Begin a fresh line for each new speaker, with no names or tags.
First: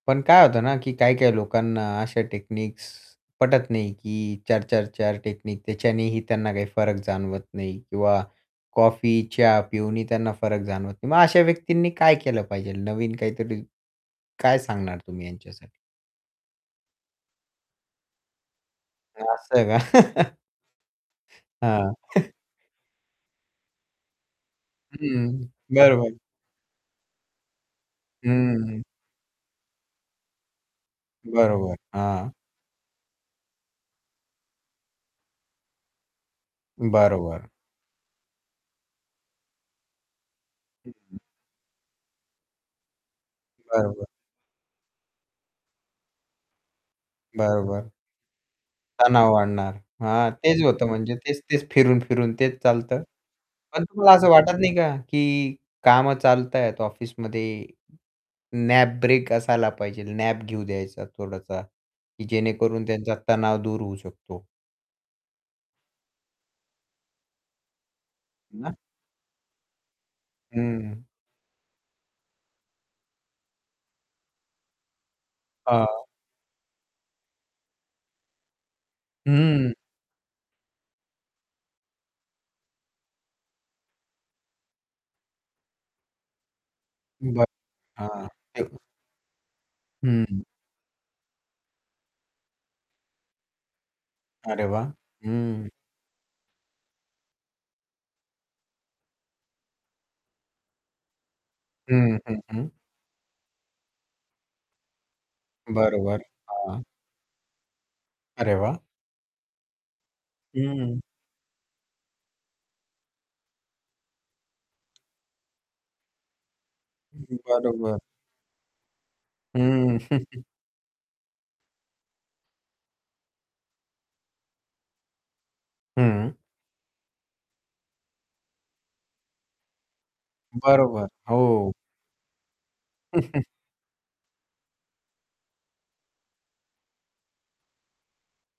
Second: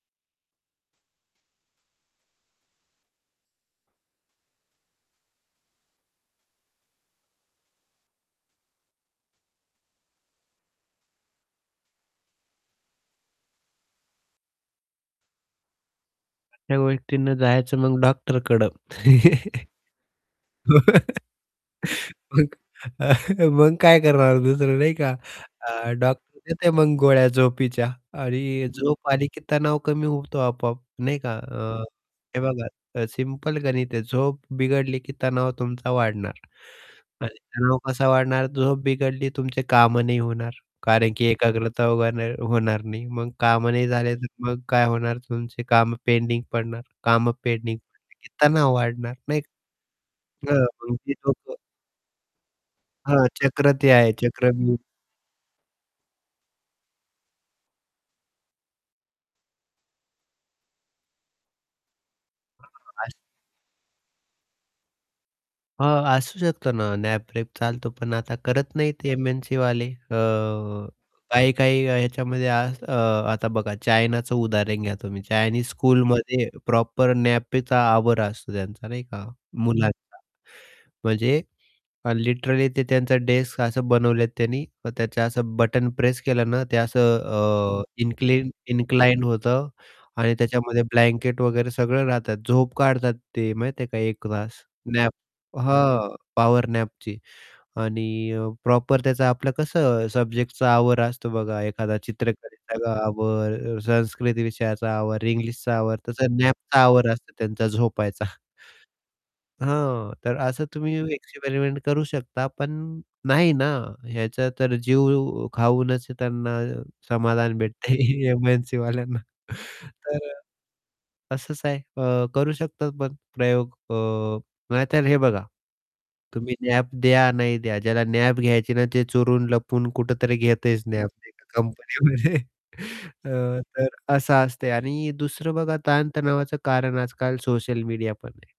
पण काय होतं ना की काही-काही लोकांना अशा टेक्निक्स पटत नाही, की 4-4-4 टेक्नीक, त्याच्यानेही त्यांना काही फरक जाणवत नाही किंवा कॉफी, चहा पिऊनही त्यांना फरक जाणवत नाही. मग अशा व्यक्तींनी काय केलं पाहिजे नवीन काहीतरी काय सांगणार तुम्ही यांच्यासाठी?
त्या व्यक्तीनं जायचं मग डॉक्टरकडं.
असं का? हां.
मग अ, मग काय करणार दुसरं नाही का,
हं,
अ,
बरोबर.
डॉक्टर देते मग गोळ्या झोपीच्या आणि
हं.
झोप आली की तणाव कमी होतो आपोआप, नाही का?
बरोबर,
अ,
हां.
हे बघा अ, सिंपल गणित आहे, झोप बिघडली की तणाव तुमचा वाढणार आणि
बरोबर.
तणाव कसा वाढणार? झोप बिघडली, तुमचे कामं नाही होणार कारण की एकाग्रता व्हना होणार नाही, मग कामं नाही
बरोबर.
झाले तर मग काय होणार तुमचे कामं पेंडिंग पडणार, कामं पेंडिंग
बरोबर.
पडले की तणाव वाढणार
तणाव
नाही का.
वाढणार. हां, तेच
[unintelligible]
होतं
तुमची
म्हणजे
झोप अ,
तेच-तेच फिरून-फिरून तेच चालतं
हां, चक्र
पण
ते आहे
तुम्हाला असं वाटत नाही
चक्रव्यूह.
का, की कामं चालत आहेत ऑफिसमध्ये नॅप ब्रेक असायला पाहिजे नॅप घेऊ द्यायचा थोडासा, की जेणेकरून
हां, [unintelligible]
त्यांचा तणाव दूर होऊ शकतो.
हां, असू शकतं ना, नॅप ब्रेक चालतो पण आता
ना.
करत नाही ते एमएनसीवाले. अ,
हं.
काही-काही याच्यामध्ये असं अ, आता बघा चायनाचं उदाहरण घ्या तुम्ही, चायनीज
हां.
स्कूलमध्ये प्रॉपर नॅपचा आवर असतो त्यांचा नाही का,
हं.
मुलांचा. म्हणजे अन् लिटरली ते त्यांचं डेस्क असं बनवलेत त्यांनी, त्याचं असं बटण प्रेस केलं ना ते असं
बरं,
अ,
हां.
इन्क्लिन
[unintelligible]
इन्क्लाइंड होतं आणि
हं.
त्याच्यामध्ये ब्लँकेट वगैरे सगळं राहतात, झोप काढतात ते माहीत आहे का 1 तास.
अरे वाह!
नॅप
हं.
हं, पॉवर नॅपची आणि अ, प्रॉपर त्याचं आपलं कसं सब्जेक्टचा आवर असतो बघा एखादा
हं, हं. हं, हं.
चित्रकलेचा आवर अ, संस्कृत विषयाचा आवर, इंग्लिशचा आवर
बरोबर,
तसं नॅपचा
हां.
आवर असतो त्यांचा झोपायचा.
अरे वाह!
हां, तर असं तुम्ही
हं.
एक्सपेरिमेंट करू शकता पण नाही ना, याचा तर जीव अ, खाऊनच त्यांना
हं,
समाधान भेटते
बरोबर.
एमएनसीवाल्यांना
हं.
तर, तसंच आहे. अ, करू शकतात पण प्रयोग अ, नाही तर हे बघा,
हं.
तुम्ही नॅप द्या नाही द्या, ज्याला नॅप घ्यायची ना ते चोरून लपून कुठेतरी घेतयचं
बरोबर,
नॅप ते
हो.
कंपनीमध्ये. अ, तर असा असते आणि दुसरं बघा ताणतणावाचं कारण आजकाल सोशल मीडिया पण आहे.